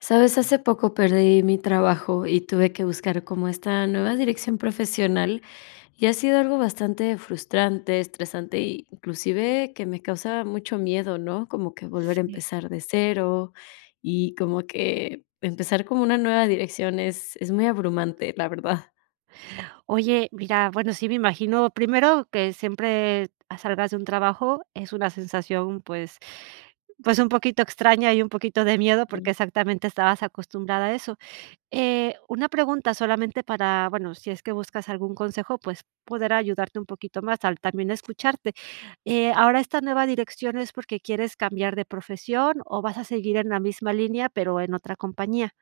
¿Sabes? hace poco perdí mi trabajo y tuve que buscar como esta nueva Ujú. dirección profesional, y ha sido algo bastante frustrante, estresante, y inclusive que me causa mucho miedo, ¿no? como que volver a Sí. empezar de cero, y como que empezar como una nueva dirección es es muy abrumante, la verdad. Oye, mira, bueno, sí me imagino primero que siempre a salgas de un trabajo, es una sensación, pues pues un poquito extraña y un poquito de miedo, Ah. porque exactamente estabas acostumbrada a eso. Eh, una pregunta solamente para, bueno, sí es que buscas algún consejo, pues poder ayudarte un poquito más al también escucharte. Eh, ¿ahora esta nueva dirección es porque quieres cambiar de profesión o vas a seguir en la misma línea, pero en otra compañía?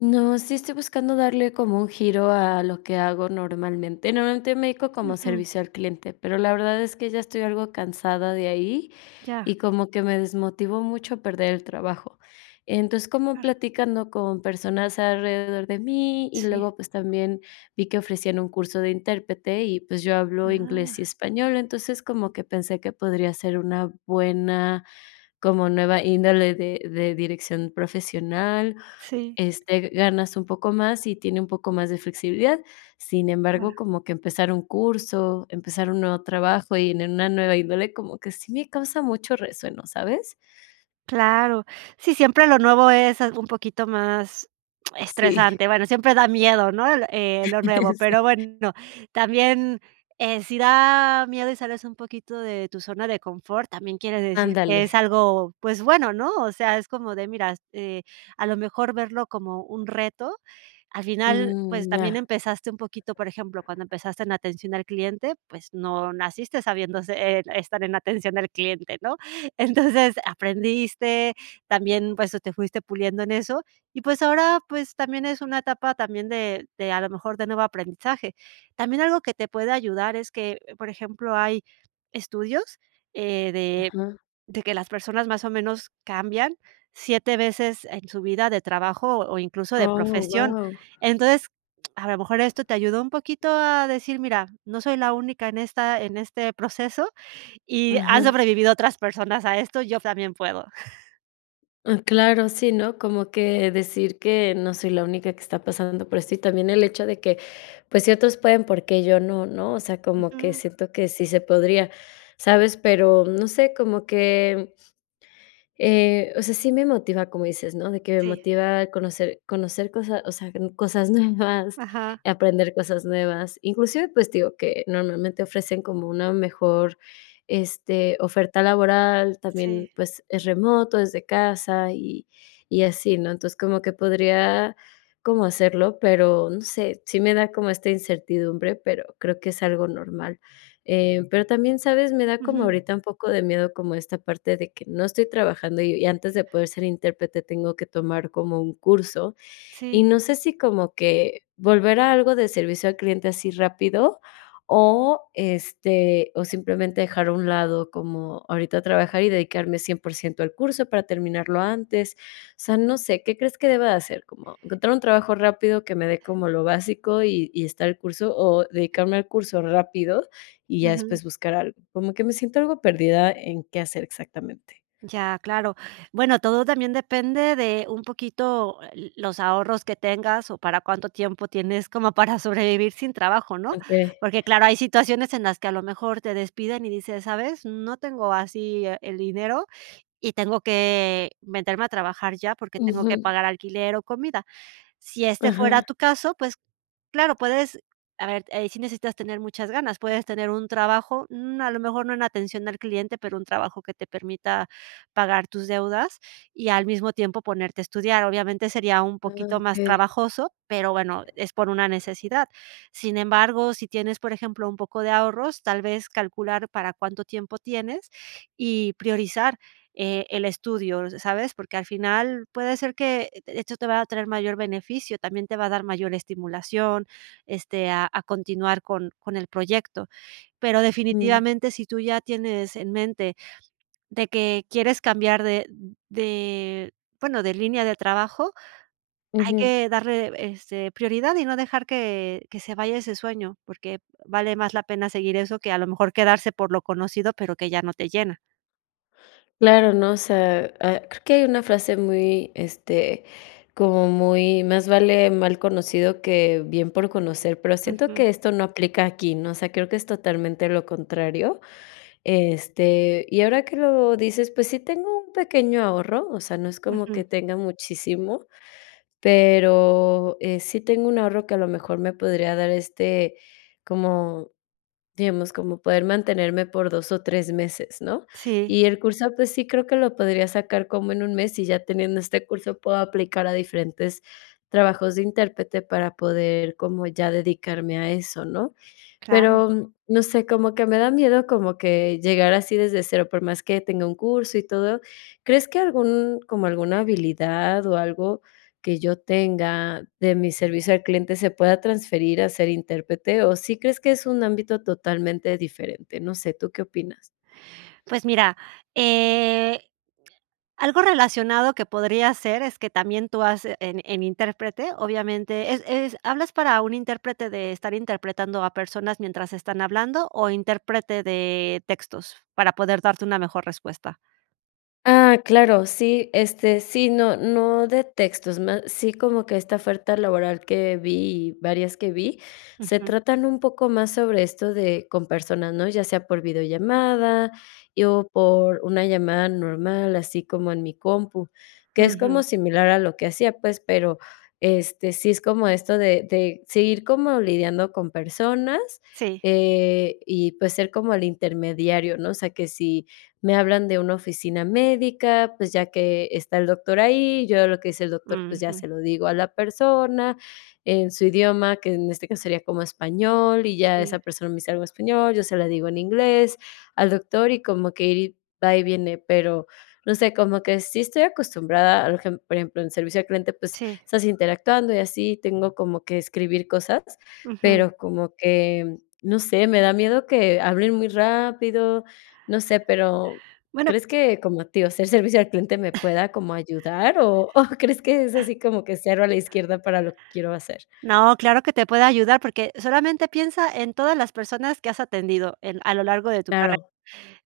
No, sí estoy buscando darle como un giro a lo que hago normalmente. Normalmente me dedico como Ujú. servicio al cliente, pero la verdad es que ya estoy algo cansada de ahí Ya. y como que me desmotivó mucho perder el trabajo. Entonces, como Claro. platicando con personas alrededor de mí, y Sí. luego, pues, también vi que ofrecían un curso de intérprete y, pues, yo hablo inglés y Ah. español. Entonces, como que pensé que podría ser una buena, como nueva índole de de dirección profesional, Sí. este, ganas un poco más y tiene un poco más de flexibilidad. Sin Claro. embargo, como que empezar un curso, empezar un nuevo trabajo y en una nueva índole, como que sí me causa mucho resueno, ¿sabes? Claro, sí, siempre lo nuevo es, ah, un poquito más Sí. estresante, bueno, siempre da miedo, ¿no? El o, eh, lo nuevo, pero Sí. bueno, también, eh, sí da miedo y sales un poquito de tu zona de confort, también quiere decir que es Ándale. algo, pues bueno, ¿no? O sea, es como de, mira, eh, a lo mejor verlo como un reto. Al final, pues, Mm, también ya. empezaste un poquito por ejemplo, cuando empezaste en atención al cliente, pues no naciste sabiéndo se e estar en atención al cliente, ¿no? Entonces aprendiste, también, pues, o te fuiste puliendo en eso. Y pues ahora, pues, también es una etapa también de de a lo mejor de nuevo aprendizaje. También algo que te puede ayudar es que, por ejemplo, hay estudios, eh, de Ajá. de que las personas más o menos cambian 7 veces en su vida de trabajo o incluso de Oh, profesión. guau. Entonces, a lo mejor esto te ayudó un poquito a decir: "Mira, no soy la única en esta en este proceso y han Ajá. sobrevivido otras personas a esto, yo también puedo". Ah, claro, sí, ¿no? como que decir que no soy la única que está pasando por esto. Y también el hecho de que, pues, ciertos pueden porque yo no, ¿no? O sea, como que Ujú. siento que sí se podría, ¿sabes? pero no sé, como que. Eh, o sea, sí me motiva, como dices, ¿no? De que me Sí. motiva conocer conocer cosas o sea, cosas nuevas, Ajá. aprender cosas nuevas. Inclusive, pues, te digo, que normalmente ofrecen como una mejor, este, oferta laboral, también Sí. pues es remoto, desde casa y y así, ¿no? Entonces como que podría como hacerlo, pero no sé, sí me da como esta incertidumbre, pero creo que es algo normal. Eh, pero también, ¿sabes? me da como Uju. ahorita un poco de miedo como esta parte de que no estoy trabajando y antes de poder ser intérprete tengo que tomar como un curso, y Sí. no sé si como que volver a algo de servicio al cliente así rápido o, este, o simplemente dejar a un lado como ahorita trabajar y dedicarme 100% al curso para terminarlo antes. O sea, no sé, ¿qué crees que deba de hacer? ¿Como encontrar un trabajo rápido que me dé como lo básico y y estar el curso, o dedicarme al curso rápido y ya Uju. después buscar algo? Como que me siento algo perdida en qué hacer exactamente. Ya, claro. Bueno, todo también depende de un poquito, ah, eh, los ahorros que tengas o para cuánto tiempo tienes como para sobrevivir sin trabajo, ¿no? Okey. Porque claro, hay situaciones en las que a lo mejor te despiden y dices, ¿sabes? no tengo así e el dinero y tengo que meterme a trabajar ya porque tengo que Ujú. pagar alquiler o comida. Sí este fuera Ajá. tu caso, pues, claro, puedes, a ver, eh, sí necesitas tener muchas ganas, puedes tener un trabajo, mm, a lo mejor no en atención al cliente, pero un trabajo que te permita pagar tus deudas y al mismo tiempo ponerte a estudiar. Obviamente sería un Ah, poquito más okey. trabajoso, pero bueno, es por una necesidad. Sin embargo, sí tienes, por ejemplo, un poco de ahorros, tal vez calcular para cuánto tiempo tienes y priorizar, eh, el estudio, ¿sabes? Porque al final puede ser que esto te va a traer mayor beneficio, también te va a dar mayor estimulación, este, a a continuar con con el proyecto. Pero Mm. definitivamente sí tú ya tienes en mente de que quieres cambiar de de, bueno, de línea de trabajo, hay Ujú. que darle, este, prioridad y no dejar que que se vaya ese sueño porque vale más la pena seguir eso que a lo mejor quedarse por lo conocido pero que ya no te llena. Claro, ¿no? o sea, ah, creo que hay una frase muy, este, como muy más vale mal conocido que bien por conocer, pero siento Ujú. que esto no aplica aquí, ¿no? O sea, creo que es totalmente lo contrario, este, y ahora que lo dices, pues sí tengo un pequeño ahorro, o sea, no es como Ujú. que tenga muchísimo, pero, eh, sí tengo un ahorro que a lo mejor me podría dar este como, digamos, como poder mantenerme por 2 o 3 meses, ¿no? Sí. Y el curso, pues sí, creo que lo podría sacar como en un mes, y ya teniendo este curso puedo aplicar a diferentes trabajos de intérprete para poder como ya dedicarme a eso, ¿no? Claro. Pero no sé, como que me da miedo como que llegar así desde cero, por más que tenga un curso y todo, ¿crees que algún como alguna habilidad o algo que yo tenga de mi servicio al cliente se pueda transferir a ser intérprete? O, sí crees que es un ámbito totalmente diferente, no sé, ¿tú qué opinas? Pues mira, eh, algo relacionado que podría ser es que también tú has en en intérprete obviamente es es, ¿hablas para un intérprete de estar interpretando a personas mientras están hablando o interprete de textos? Para poder darte una mejor respuesta. Ah, claro, sí, este, sí, no no de textos, más sí como que esta oferta laboral que vi y, varias que vi, se Ujú. tratan un poco más sobre esto de con personas, ¿no? Ya sea por videollamada y o por una llamada normal, así como en mi compu, que es como Ujú. similar a lo que hacía, pues, pero este, sí es como esto de de seguir como lidiando con personas, Sí. eh, y, pues, ser como el intermediario, ¿no? O sea, que sí me hablan de una oficina médica, pues, ya que está el doctor ahí, yo lo que dice el doctor, pues, ya Ujú. se lo digo a la persona en su idioma, que en este caso sería como español, y ya Sí. esa persona me dice algo español, yo se la digo en inglés al doctor, y como que ir va y viene. Pero, no sé, como que sí estoy acostumbrada arejem por ejemplo, en servicio al cliente, pues Sí. estás interactuando y así tengo como que escribir cosas, Ujú. pero como que, no sé, me da miedo que hablen muy rápido, no sé, pero Bueno. ¿crees que como a ti, o ser servicio al cliente me pueda como ayudar o o crees que es así como que cero a la izquierda para lo que quiero hacer? No, claro que te puedo ayudar porque solamente piensa en todas las personas que has atendido en a lo largo de tu carrera. Claro.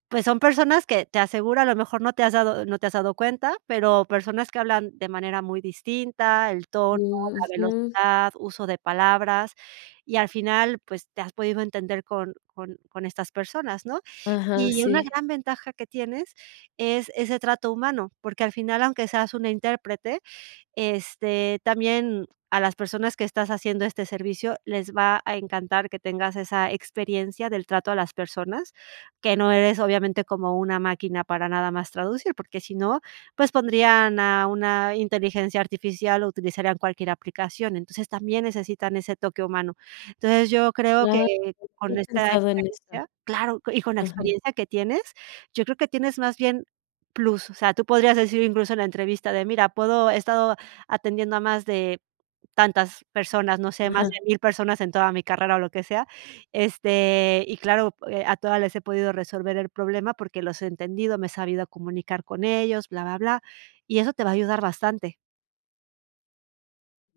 Pues son personas que te asegura a lo mejor no te has dado no te has dado cuenta, pero personas que hablan de manera muy distinta, el tono, Mm, la ujú. velocidad, uso de palabras y al final pues te has podido entender con con con estas personas, ¿no? Ajá, Y una sí. gran ventaja que tienes es ese trato humano, porque al final, aunque seas una intérprete, este, también a las personas que estás haciendo este servicio les va a encantar que tengas esa experiencia del trato a las personas, que no eres obviamente como una máquina para nada más traducir, porque sí no, pues pondrían a una inteligencia artificial o utilizarían cualquier aplicación. Entonces, también necesitan ese toque humano. Entonces, yo creo que Claro, no había con esta pensado en esa, experiencia claro, y con la ajá. experiencia que tienes, yo creo que tienes más bien, plus. O sea, tú podrías decir incluso en la entrevista de, mira, puedo he estado atendiendo a más de tantas personas, no sé, más de Ajá. 1000 personas en toda mi carrera o lo que sea. Este, y claro, eh, a todas les he podido resolver el problema porque los he entendido, me he sabido comunicar con ellos, bla bla bla. Y eso te va a ayudar bastante.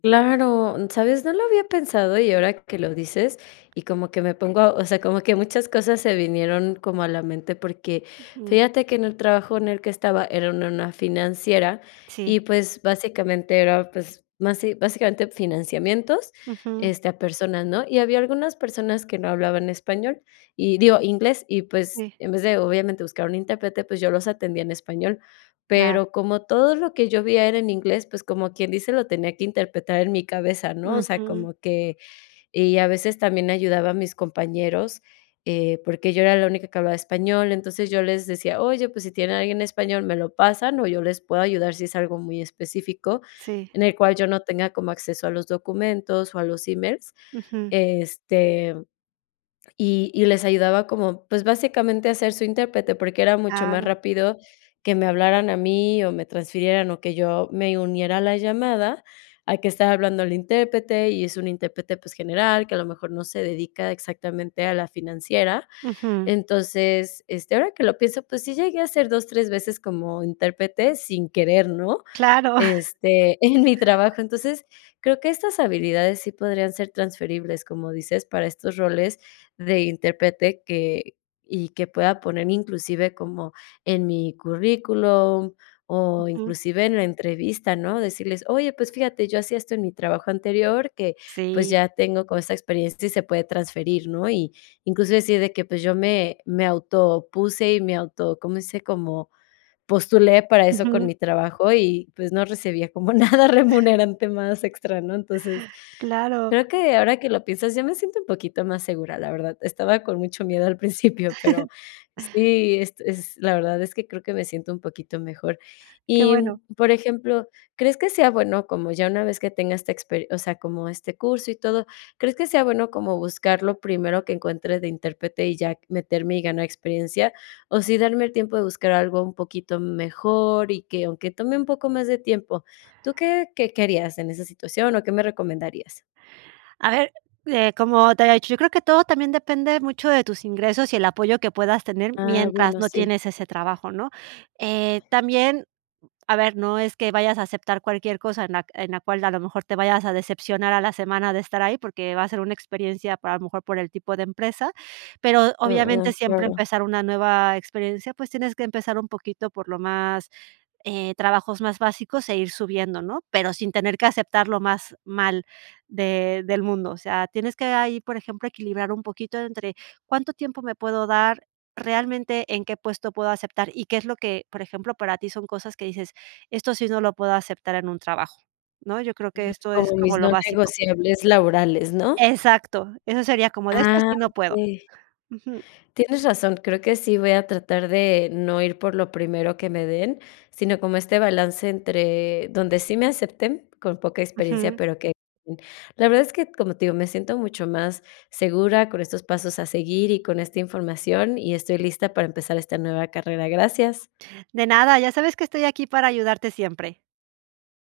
Claro, ¿sabes? no lo había pensado y ahora que lo dices y como que me pongo o sea, como que muchas cosas se vinieron como a la mente, porque Ujú. fíjate que en el trabajo en el que estaba era en una financiera y, Sí. pues, básicamente era, pues, basi básicamente financiamientos, Ujú. este, a personas, ¿no? Y había algunas personas que no hablaban español y digo, inglés y, pues, Sí. en vez de obviamente buscar un intérprete, pues, yo los atendía en español. Claro. Pero como todo lo que yo vi era en inglés, pues como quien dice, lo tenía que interpretar en mi cabeza, ¿no? O sea, Ujú. como que y a veces también ayudaba a mis compañeros, eh, porque yo era la única que hablaba español. Entonces, yo les decía: "Oye, pues sí tienen alguien español, me lo pasan o yo les puedo ayudar sí es algo muy específico Sí. en el cual yo no tenga como acceso a los documentos o a los emails", Ujú. este, y y les ayudaba como, pues básicamente a ser su intérprete, porque era mucho más Claro. rápido que me hablaran a mí o me transfirieran o que yo me uniera a la llamada a que estar hablando el intérprete y es un intérprete, pues, general que a lo mejor no se dedica exactamente a la financiera. Ujú. Entonces, este, ahora que lo pienso, pues sí llegué a ser 2, 3 veces como intérprete sin querer, ¿no? Claro. Este, en mi trabajo. Entonces, creo que estas habilidades sí podrían ser transferibles, como dices, para estos roles de intérprete que y que pueda poner inclusive como en mi currículum o Ujú. inclusive en la entrevista, ¿no? Decirles: "Oye, pues fíjate, yo hacía esto en mi trabajo anterior que, pues Sí. ya tengo como esa experiencia y se puede transferir," ¿no? Y, incluso así de que, pues, yo me me autopuse y me auto ¿cómo dice? como postulé para eso con Ujú. mi trabajo y, pues, no recibía como nada remunerante más extra, ¿no? Entonces, Claro. creo que ahora que lo piensas, ya me siento un poquito más segura, la verdad. Estaba con mucho miedo al principio, pero sí, este, es la verdad es que creo que me siento un poquito mejor. Que Y, bueno. por ejemplo, ¿crees que sea bueno como ya una vez que tenga esta expe o sea, como este curso y todo, crees que sea bueno como buscar lo primero que encuentre de intérprete y ya meterme y ganar experiencia, o sí darme el tiempo de buscar algo un poquito m mejor, y que aunque tome un poco más de tiempo? ¿Tú qué qué qué harías en esa situación o qué me recomendarías? A ver, eh, como te había dicho, yo creo que todo también depende mucho de tus ingresos y el apoyo que puedas tener Ah, mientras bueno, no sí. tienes ese trabajo, ¿no? Eh, también, a ver, no es que vayas a aceptar cualquier cosa en la en la cual a lo mejor te vayas a decepcionar a la semana de estar ahí, porque va a ser una experiencia para a lo mejor por el tipo de empresa. Pero Ah obviamente ah, siempre claro. empezar una nueva experiencia, pues tienes que empezar un poquito por lo más, eh, trabajos más básicos e ir subiendo, ¿no? Pero sin tener que aceptar lo más mal de del mundo. O sea, tienes que ahí, por ejemplo, equilibrar un poquito entre cuánto tiempo me puedo dar, realmente en qué puesto puedo aceptar y qué es lo que, por ejemplo, para ti son cosas que dices, esto sí no lo puedo aceptar en un trabajo, ¿no? yo creo que Ah, esto es como en como mis lo no básico. negociables laborales, ¿no? Exacto. Eso sería como de estas Ah, sí no puedo, okey. uju. Tienes razón, creo que sí voy a tratar de no ir por lo primero que me den, sino como este balance entre donde sí me acepten, con poca experiencia, Ujú. pero que, mm, la verdad es que, como te digo, me siento mucho más segura con estos pasos a seguir y con esta información, y estoy lista para empezar esta nueva carrera. Gracias. De nada, ya sabes que estoy aquí para ayudarte siempre.